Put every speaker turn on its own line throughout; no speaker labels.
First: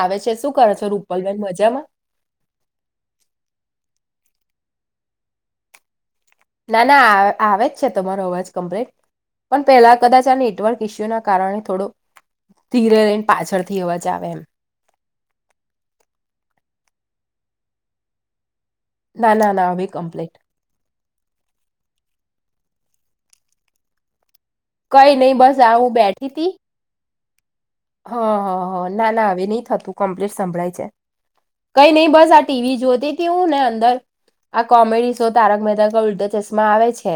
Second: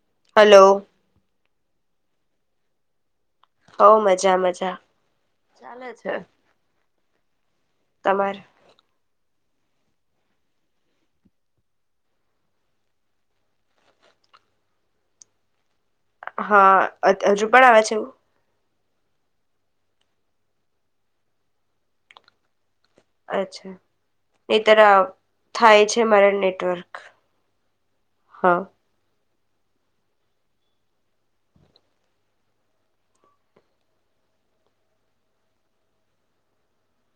આવે છે, શું
હલો
કરો છો રૂપલબેન મ જમાં?
હઉ મજા મજા, ચાલે છે.
અને આ આવે જ છે તમારો
તમારે
અવાજ કમ્પ્લીટ. પણ પહેલા કદાચ આ નેટવર્ક ઈસ્યુના કારણે થોડો ધીરે રઈન પાછળથી અવાજ આવે એમ.
હ હત હજુ પણ આવે છે એવું?
ના ના નાભી કમ્પ્લીટ.
અચ્છા. નઈ તર અ
કઈ નહી બસ આ
થાય છે મારા નેટવર્ક.
હ હ હ,
હા
ના ના આવે ની થતું કમ્પ્લીટ સંભળાય છે, કઈ નહી બસ આ ટી વી જોતી તી હું ને અંદર આ કોમેડી શો તારક મહેતા કા ઉલ્ટા ચશ્મા આવે છે,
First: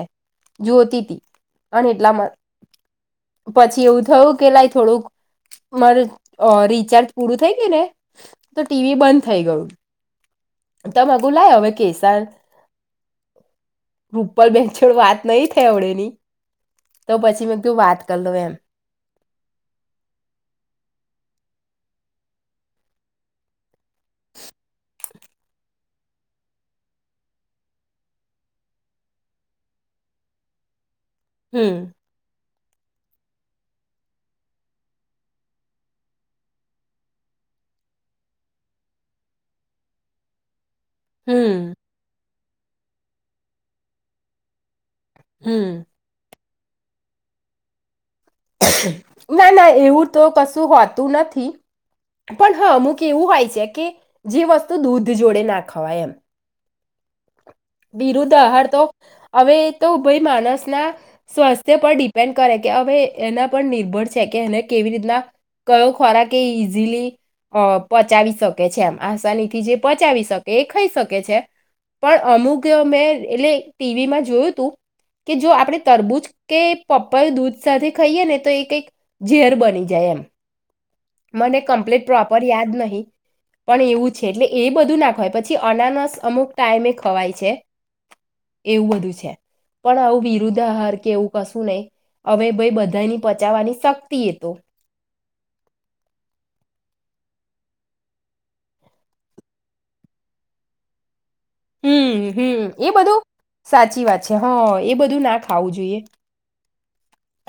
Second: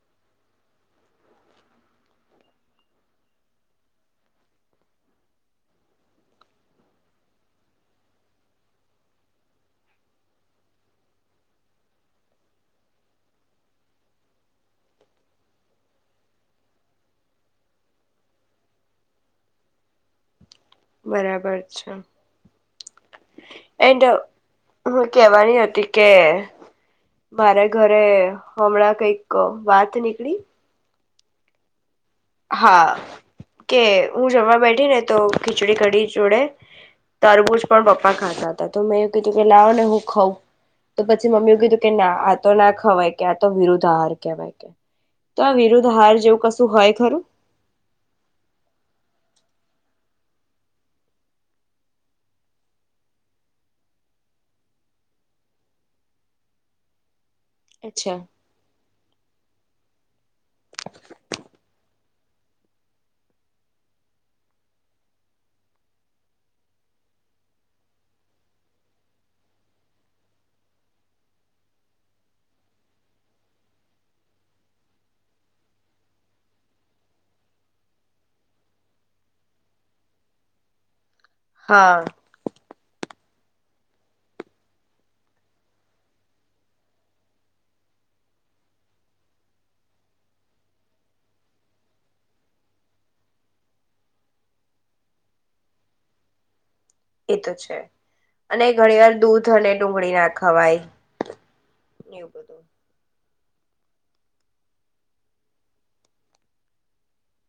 જોતી તી અને એટલામાં પછી એવું થયું કે લાય થોડુંક મારે અ રિચાર્જ પૂરું થઈ ગ્યું ને, તો ટીવી બંધ થઈ ગયું. તોમઘું લાય હવે કેસાર, રૂપલ બેન છોડ વાત નહી થઈ અડેની, તો પછી મેં કું વાત કર લઉ એમ.
બરાબર છે, એન્ડ હું કેવાની હતી કે, મારે ઘરે હમણાં કઈક વાત નીકળી
હમ્મ.
હા કે હું જવા બેઠી ને તો ખીચડી કડી જોડે તરબુજ પણ પપ્પા ખાતા હતા તો મેં એવું કીધું કે લાવ ને હું ખઉં તો પછી મમ્મી એ
હમ
કીધું કે ના આ તો ના ખવાય કે આ તો વિરુદ્ધ આહાર કેવાય કે. તો આ
હમ
વિરુદ્ધ આહાર જેવું કશું હોય ખરું
ના ના એવું તો કશું હોતું નથી પણ હા અમુક એવું હોય છે કે જે વસ્તુ દૂધ જોડે ના ખવાય એમ
અચ્છા
વિરુદ્ધ આહાર તો અવે તો ભય માણસના સ્વાસ્થ્ય પર ડિપેન્ડ કરે કે હવે ભાઈ એના પર નિર્ભર છે કે એને કેવી રીતના કયો ખોરાક એ ઈઝીલી પચાવી શકે છે એમ આસાનીથી જે પચાવી શકે એ ખઈ શકે છે પણ અમુક મેં એટલે ટીવીમાં જોયું તું કે જો આપણે તરબૂજ કે પપર દૂધ સાથે ખઈએ ને તો એ કઈક ઝેર બની જાય એમ મને
હા
કમ્પ્લીટ પ્રોપર યાદ નહી. પણ એવું છે એટલે એ બધું ના ખવાય પછી અનાનસ અમુક ટાઈમે ખવાય છે એવું બધું છે પણ આવું વિરુદ્ધ આહાર કે એવું કશું નહી હવે ભઈ બધાની પચાવવાની શક્તિ એ તો
એ તો છે અને ઘણી વાર દૂધ અને ડુંગળી ના ખવાય એવું
હમમ
બધું
હમમ એ બધું સાચી વાત છે હ અ એ બધું ના ખાવું જોઈએ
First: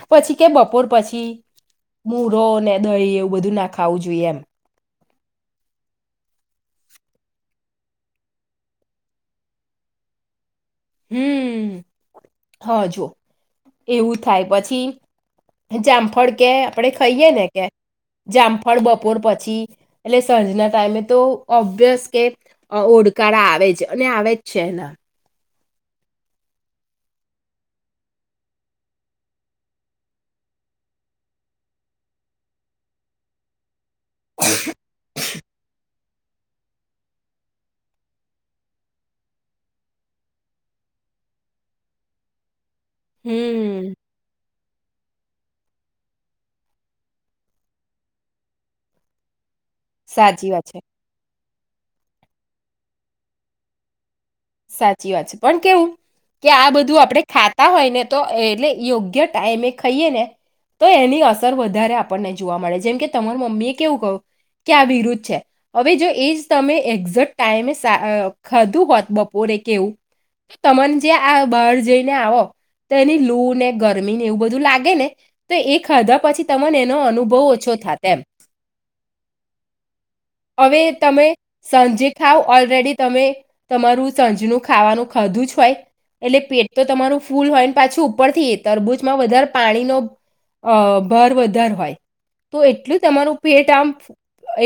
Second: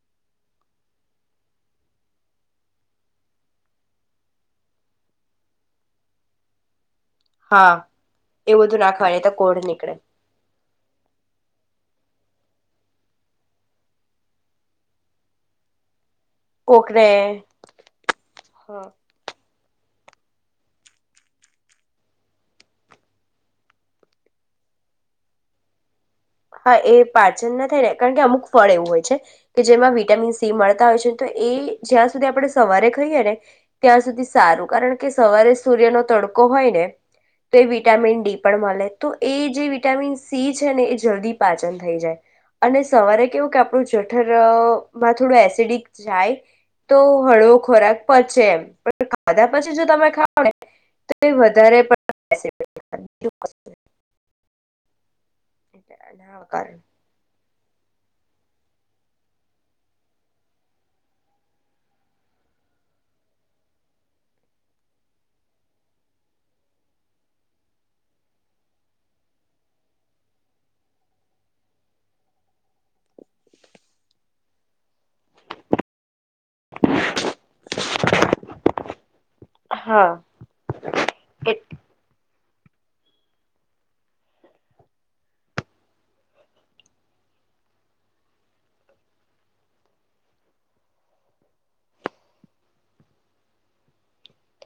પછી કે બપોર પછી મુરો ને દહી એવું બધું ના ખાવું જોઈએ એમ
હા એવું બધું ના ખાવ ની તો કોડ નીકળે.
હમમ હા જો એવું થાય પછી જામફળ કે આપડે
કોકને
ખઈએ ને કે જામફળ
હા
બપોર પછી એટલે સાંજના ટાઈમે તો ઓબ્વિયસ કે ઓળકાળ આવે જ અને આવે જ છે અલા
હા એ પાચન ના થાય ને કારણ કે અમુક ફળ એવું હોય છે કે જેમાં વિટામિન સી મળતા હોય છે તો એ જ્યાં સુધી આપણે સવારે ખઈએ ને ત્યાં સુધી સારું કારણ કે સવારે સૂર્ય નો તડકો હોય ને તો એ વિટામિન ડી પણ મળે તો એ જે વિટામિન સી છે ને જલ્દી પાચન થઈ જાય. અને સવારે કેવું કે આપણું
હમ
જઠર માં થોડું એસિડિક જાય તો હળવો ખોરાક પચે એમ પણ ખાધા પછી જો તમે ખાવ
સાચી
ને
વાત છે
તો એ વધ વધારે પણ [inaudible]
સાચી વાત છે. પણ કેવું કે આ
કારણ
બધું આપડે ખા કરતા હોય ને તો એટલે યોગ્ય ટાઈમે ખાઈએ ને તો એની અસર વધારે આપણને જોવા મળે જેમ કે તમાર મમ્મી એ કેવું કહ્યું કે આ વિરુદ્ધ છે હવે જો એ જ તમે એક્ઝેક્ટ ટાઈમે ખાધું હોત બોરે કેવું તમન જે આ બાર જઈને આવો તો એની લૂ ને ગરમી ને એવું બધું લાગે ને તો એ ખાધા પછી તમને એનો અનુભવ ઓછો થાય તેમ
હા
હવે તમે સાંજે ખાવ ઓલરેડી તમે તમારું સાજનું ખાવાનું ખાધું જ હોય એટલે પેટ તો તમારું ફૂલ હોય ને પાછું ઉપરથી એ તરબૂજમાં વધારે પાણીનો ભર વધારે હોય તો એટલું તમારું પેટ આમ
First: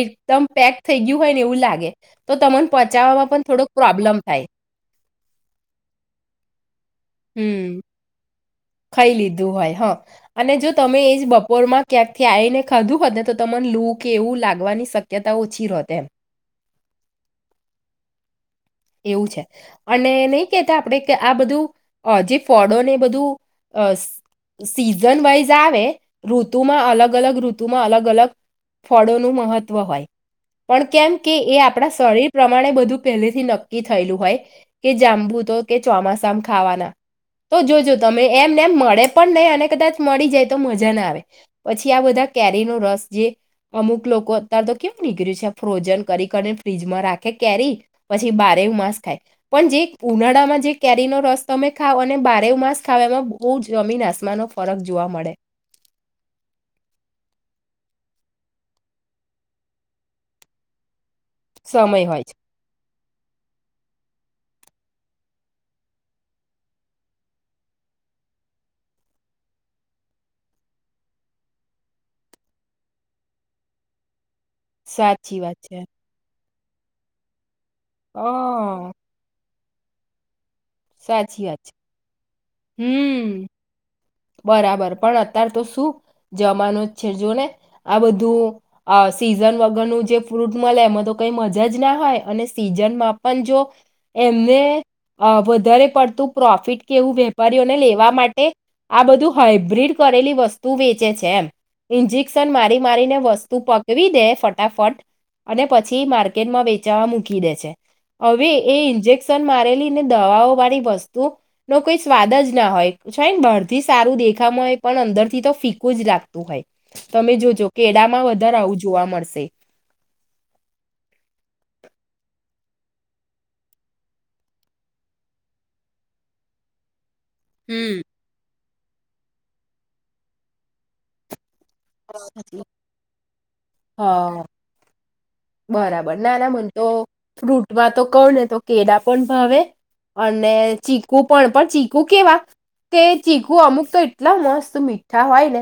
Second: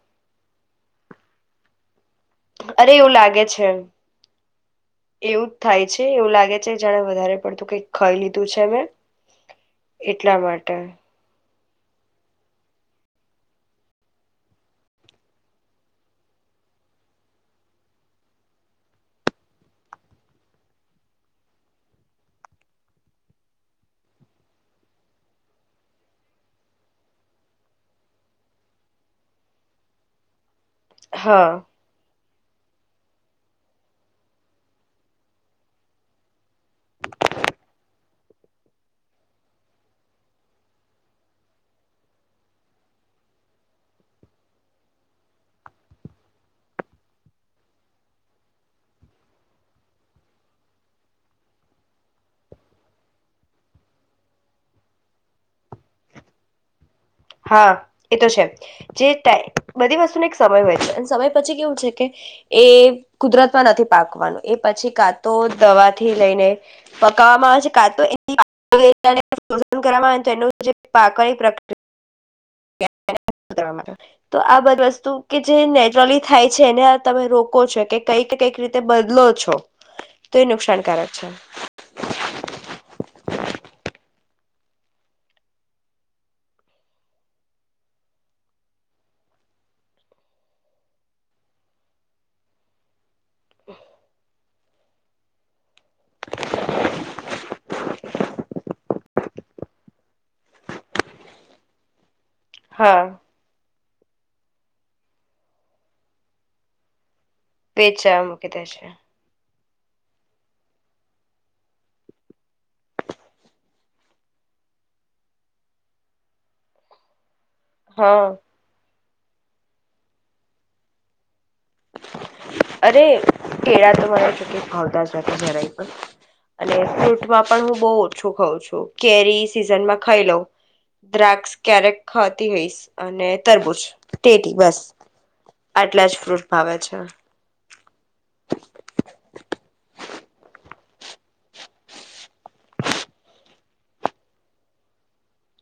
એકદમ પેક થઈ ગયું હોય ને એવું લાગે. તો તમન
અરે એવું
પોચાવામાં
લાગે
પણ
છે
થોડોક પ્રોબ્લમ
એવું જ થાય છે એવું લાગે છે જાણે વધારે પડતું કઈ ખઈ
ખય લીધું હોય હા અને જો
માટે
તમે એજ બપો બપોરમાં ક્યાંકથી આવી ને ખાધું હોત ને તો તમને લૂ કે એવું લાગવાની શક્યતા ઓછી રત એમ એવું છે અને નહી કેહેતા આપણે કે આ બધું અ જે ફળોને બધું સીઝન વાઈઝ આવે ઋતુમાં અલગ અલગ ઋતુમાં અલગ અલગ ફળોનું મહત્વ હોય. પણ કેમ કે
હા
એ આપણા શરીર પ્રમાણે બધું પહેલેથી નક્ નક્કી થયેલું હોય કે જંબુ તો કે ચોમાસામાં ખાવાના તો જોજો તમે એમને એમ મળે પણ નહી અને કદાચ મળી જાય તો મજા ના આવે પછી આ બધા કેરી નો રસ જે અમુક લોકો અત્યારે તો કેવું નીકળ્યું છે ફ્રોઝન કરી કરી ફ્રીજમાં રાખે કેરી પછી બ માસ ખાય પણ જે ઉનાળામાં જે કેરીનો રસ તમે ખાવ અને બારેવ માંસ ખાવ એમાં બહુ જમીન આસમાનો ફરક જોવા મળે
હા એ તો છે જે બધી વસ્તુને એક સમય હોય છે સમય પછી કેવું છે
સમય
કે
હોય
એ કુદરતમાં નથી પાકવાનું એ પછી કાતો દવાથી લઈને પકાવવામાં આવે છે કાતો એ કરવામાં આવે તેનું જે પાકળ પ્રક્રિયા [inaudible] તો આ બધી વસ્તુ
સાચી
કે
વાત
જે
છે
નેચરલી થાય છેને તમે રો કો છો કઈ
હ
કઈ રીતે બકલો છો તો નુકસાનકારક છે
હમ્મ બરાબર પણ અત્યારે તો શું જમાનું જ છે જો ને આ બધું અ સિઝન વગરનું જે ફ્રૂટ મળે એમાં તો કઈ મજા જ ના હોય અને સીઝનમાં પણ જો એમને વધારે પડતું પ્રોફિટ કે એવું વેપારીઓને લેવા માટે આ બધું હાઈબ્રિડ કરેલી વસ્તુ વેચે છે એમજ મારી મારી
હા
ને વસ્તુ પક જેવી દે ફટાફટ અને પછી માર્કેટમાં વેચાવા મૂક ડે છે
વેચવા
હવે
મૂકી દે
એ
છે
ઇન્જેક્શન મારે દવાઓ વાળી વસ્તુ નો કોઈ સ્વાદ જ ના હોયને ભ સારું દેખા પણ અંદર થી તો ફીકું જ લાગતું હોય તમે જો જો
હા
કેડામાં વધારે આવું જોવા મળશે [inaudible]
અરે કેળા તો જોકી મને ભાવતા જ નથી જરાય પણ અને પણ હું બહુ
હમ.
ઓછું ખઉં છું કેરી સિઝનમાં ખાઈ લો દ્રાક્ષ ક્યારેક ખતી હઈશ અને તરબૂજ
હા
ટેટી બસ આટલા
બરાબર
જ
ના
ફ્રૂટ
ના મને
ભાવે
તો
છે
ફ્રૂટવા તો ક ને તો કેળા પણ ભાવે અને ચીકુ પણ પણ ચીકુ કેવા કે ચીકુ અમુક તો એટલા મસ્ત મીઠા હોય ને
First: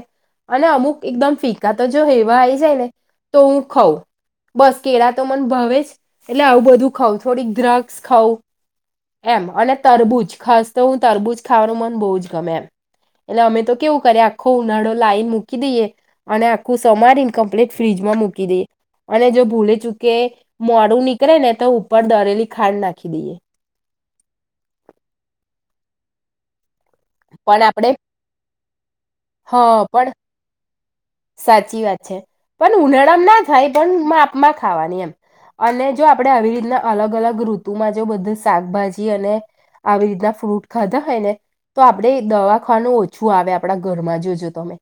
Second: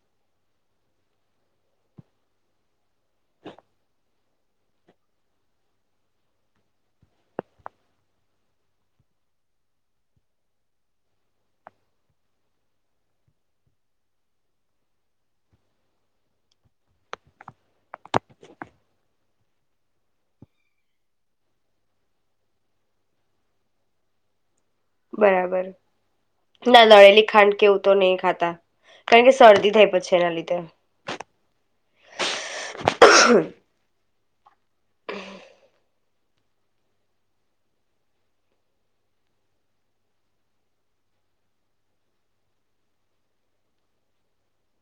અને અમુક એકદમ ફીકા તો જો હેવા આવીઈ જાય ને તો હું ખઉં બસ કેળા તો મ ભવે જ એટલે આવું બધું ખઉં થોડીક દ્રગ્સ ખઉં એમ અને તરબૂજ ખાસ તો હું તરબૂજ ખાવાનું મન બહુ જ ગમે એમ એટલે અમે તો કેવું કરીએ આખો ઉનાળો લાઈન મૂકી દઈએ અને આખું સમારે ઇનકમ્પ્લીટ ફ્રીજમાં મૂકી દઈએ અને જો ભૂલે ચૂકે મોડું નીકળે ને તો ઉપર દરેલી ખાંડ નાખી દઈએ
બરાબર ના દડેલી ખાંડ
પણ
કેવું તો
આપણે
નહીં ખાતા કારણ કે શરદી
હા
થાય
પણ
પછી એના લીધે
સાચી વાત છે પણ ઉનાળા ના થાય પણ માંપ મા ખાવાની એમ અને જો આપણેે આવી રીતના અલગ અલગ ઋતુમાં જો બધું શાકભાજી અને આવી રીતના ફ્રૂટ ખાધા હોય ને તો આપણેે દવા ખાવાનું ઓછું આવે આપણા ઘરમાં જોજો તમે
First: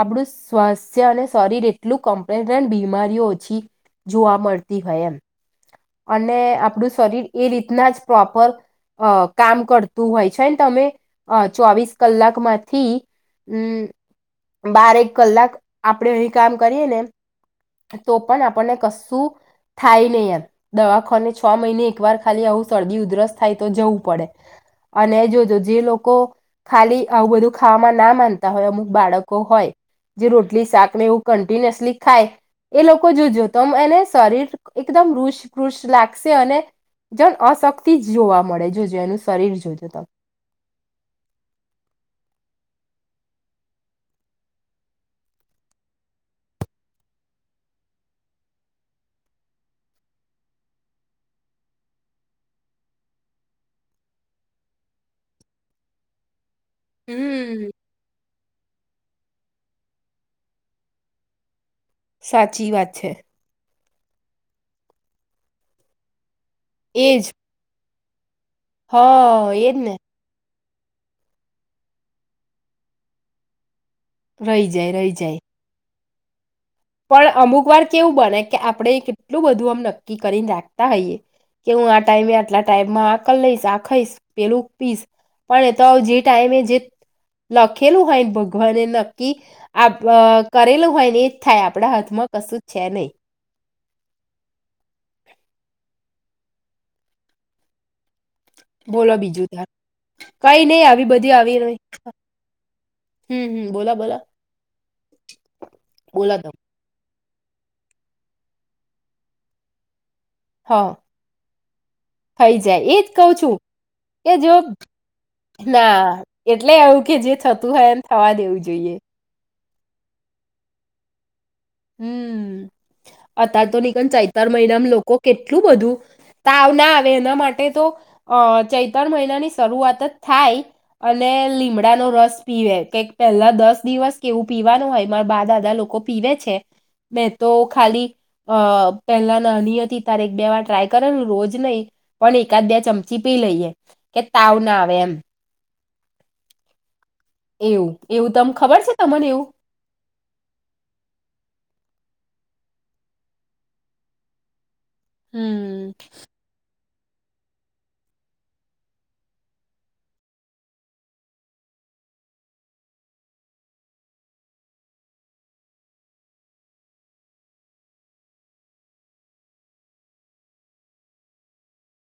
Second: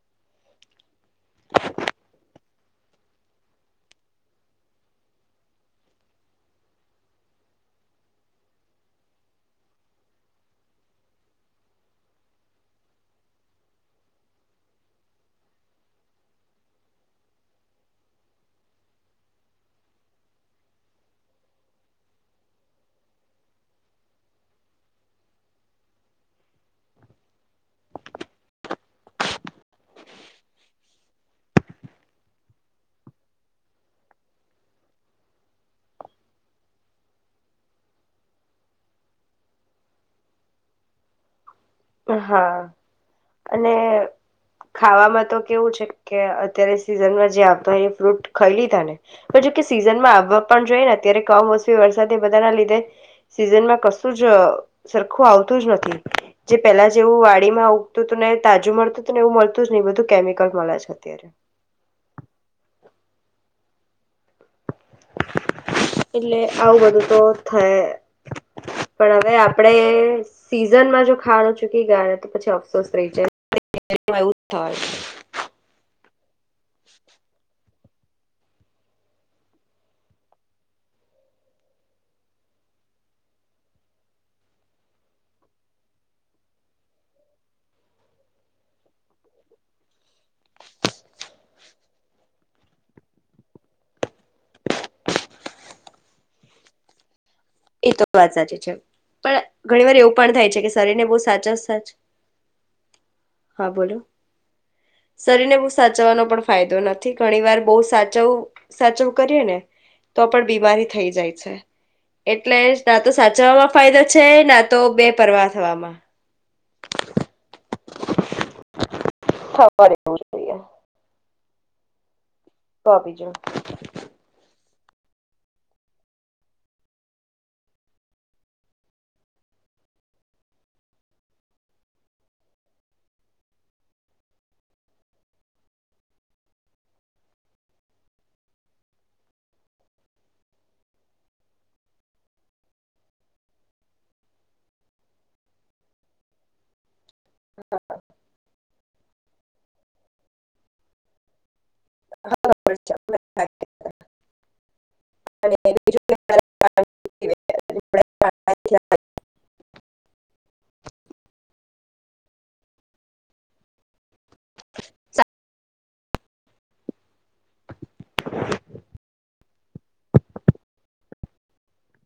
આપણું સ્વાસ્થ્ય અને શરીર એટલું કમ્પ્લેટ બીમારીઓ ઓછી જોવા મળતી હોય એમ અને આપણું શરીર એ રીતના જ પ્રોપર અ કામ કરતું હોય છેને તમે ચોવીસ કલાકમાંથી હમ્મ બારેક કલાક આપડે અહીં કામ કરીએ ને તો પણ આપણને કશું થાય નહી એમ દવાખાની છ મહિને એક વાર ખાલી આવું સરદી ઉધરસ થાય તો જવું પડે અને જોજ જે લોકો ખાલી આવું બધું ખાવામાં ના માનતા હોય અમુક બાળકો હોય જે રોટલી શાક ને એવું કન્ટિન્યુઅસલી ખાય એ લોકો જોજો ત એને શરીર એકદમ રુષ પુષ લાગશે અને જણ અશક્તિ જ જોવા મળે જોજો એનું શરીર જોજો ત
હા અને ખાવામાં તો કેવું છે કે અત્યારે સિઝનમાં જે આવતો હોય એ ફ્રૂટ ખાઈ લીધા ને જો કે સિઝનમાં આવવા પણ જોઈએ ને અત્યારે કમોસમી વરસાદ એ બધા ના લીધે સીઝનમાં કશું જ સરખું આવતું જ નથી જે પેલા જેવું વાડી
હમ
માં ઉગતું હતું ને તાજું મળતું ને એવું મળતું જ નહી બધું કેમિકલ મળે છે અત્યારે
સાચી વાત છે
એલે આવું બધું તો
એજ
થાય પણ હવે
હા
આપડે
એજ ને
સીઝનમાં જો ખાડો ચૂકી ગાય તો પછી અફસોસ રહી જાય
રહી
ઉથળ
જાય રહી જાય પણ અમુક વાર કેવું બને કે આપણે કેટલું બધું આમ નક્કી કરીને રાખતા હોઈયએ કે હું આ ટાઈમે આટલા ટાઈમમાં આક લઈશ આખાઈશ પેલું પીશ પણ એ તો જે ટાઈમે જે લખેલું હોયને ભગવાને નક્કી કરેલું હોય ને એ થાય આપણા [unintelligible] કશું છે નહી
એ તો વાત સાચી છે
બોલો
પણ
બીજું તાર
ઘણી વાર એવું પણ થાય
કઈ
છે કે
નહી
શરીરને
આવી
બહુ
બધી
સાચ જ
આવી રહી
સાચ હા બોલો શરીરને બહુ સાચવવાનો
બોલો
પણ
તમે
ફાયદો નથી થી ઘણી વાર બહ સાચવ સાચવ કરીએ ને તો પણ બીમારી
હા
થઈ જાય છે. એટલે
થઈ જાય
ના
એજ
તો
કહ છું
સાચવવામાં ફાયદો છે
કે જો
ના તો બે પરવા થવામાં.
ના એટલે એવું કે જે થતું હોય એમ થવા દેવું જોઈએ.
થવારીહીએ [unintelligible]
હમ.
બીજું
આ તો નની ચઈતાર મહિના કેટલું બધું, તાવ ના આવે એના માટે તો અ ચૈ ત્રણ મહિનાની શરૂઆત જ થાય, અને લીમડાનો રસ પીવે કેક પહેલા દસ દિવસ કેવું પીવાનું હોય મારા બા દાદા લોકો પીવે છે. મેં તો ખાલી અ પહેલા નાની હતી તારે એક બે વાર ટ્રાય કરેલ રોજ નહીં, પણ એકાદ બે ચમચી પી લઈએ, કે તાવ ના આવે એમ. એવું એવું તમ ખબર છે? તમાનેવ.
હા [unintelligible]
હમ્મ
[inaudible]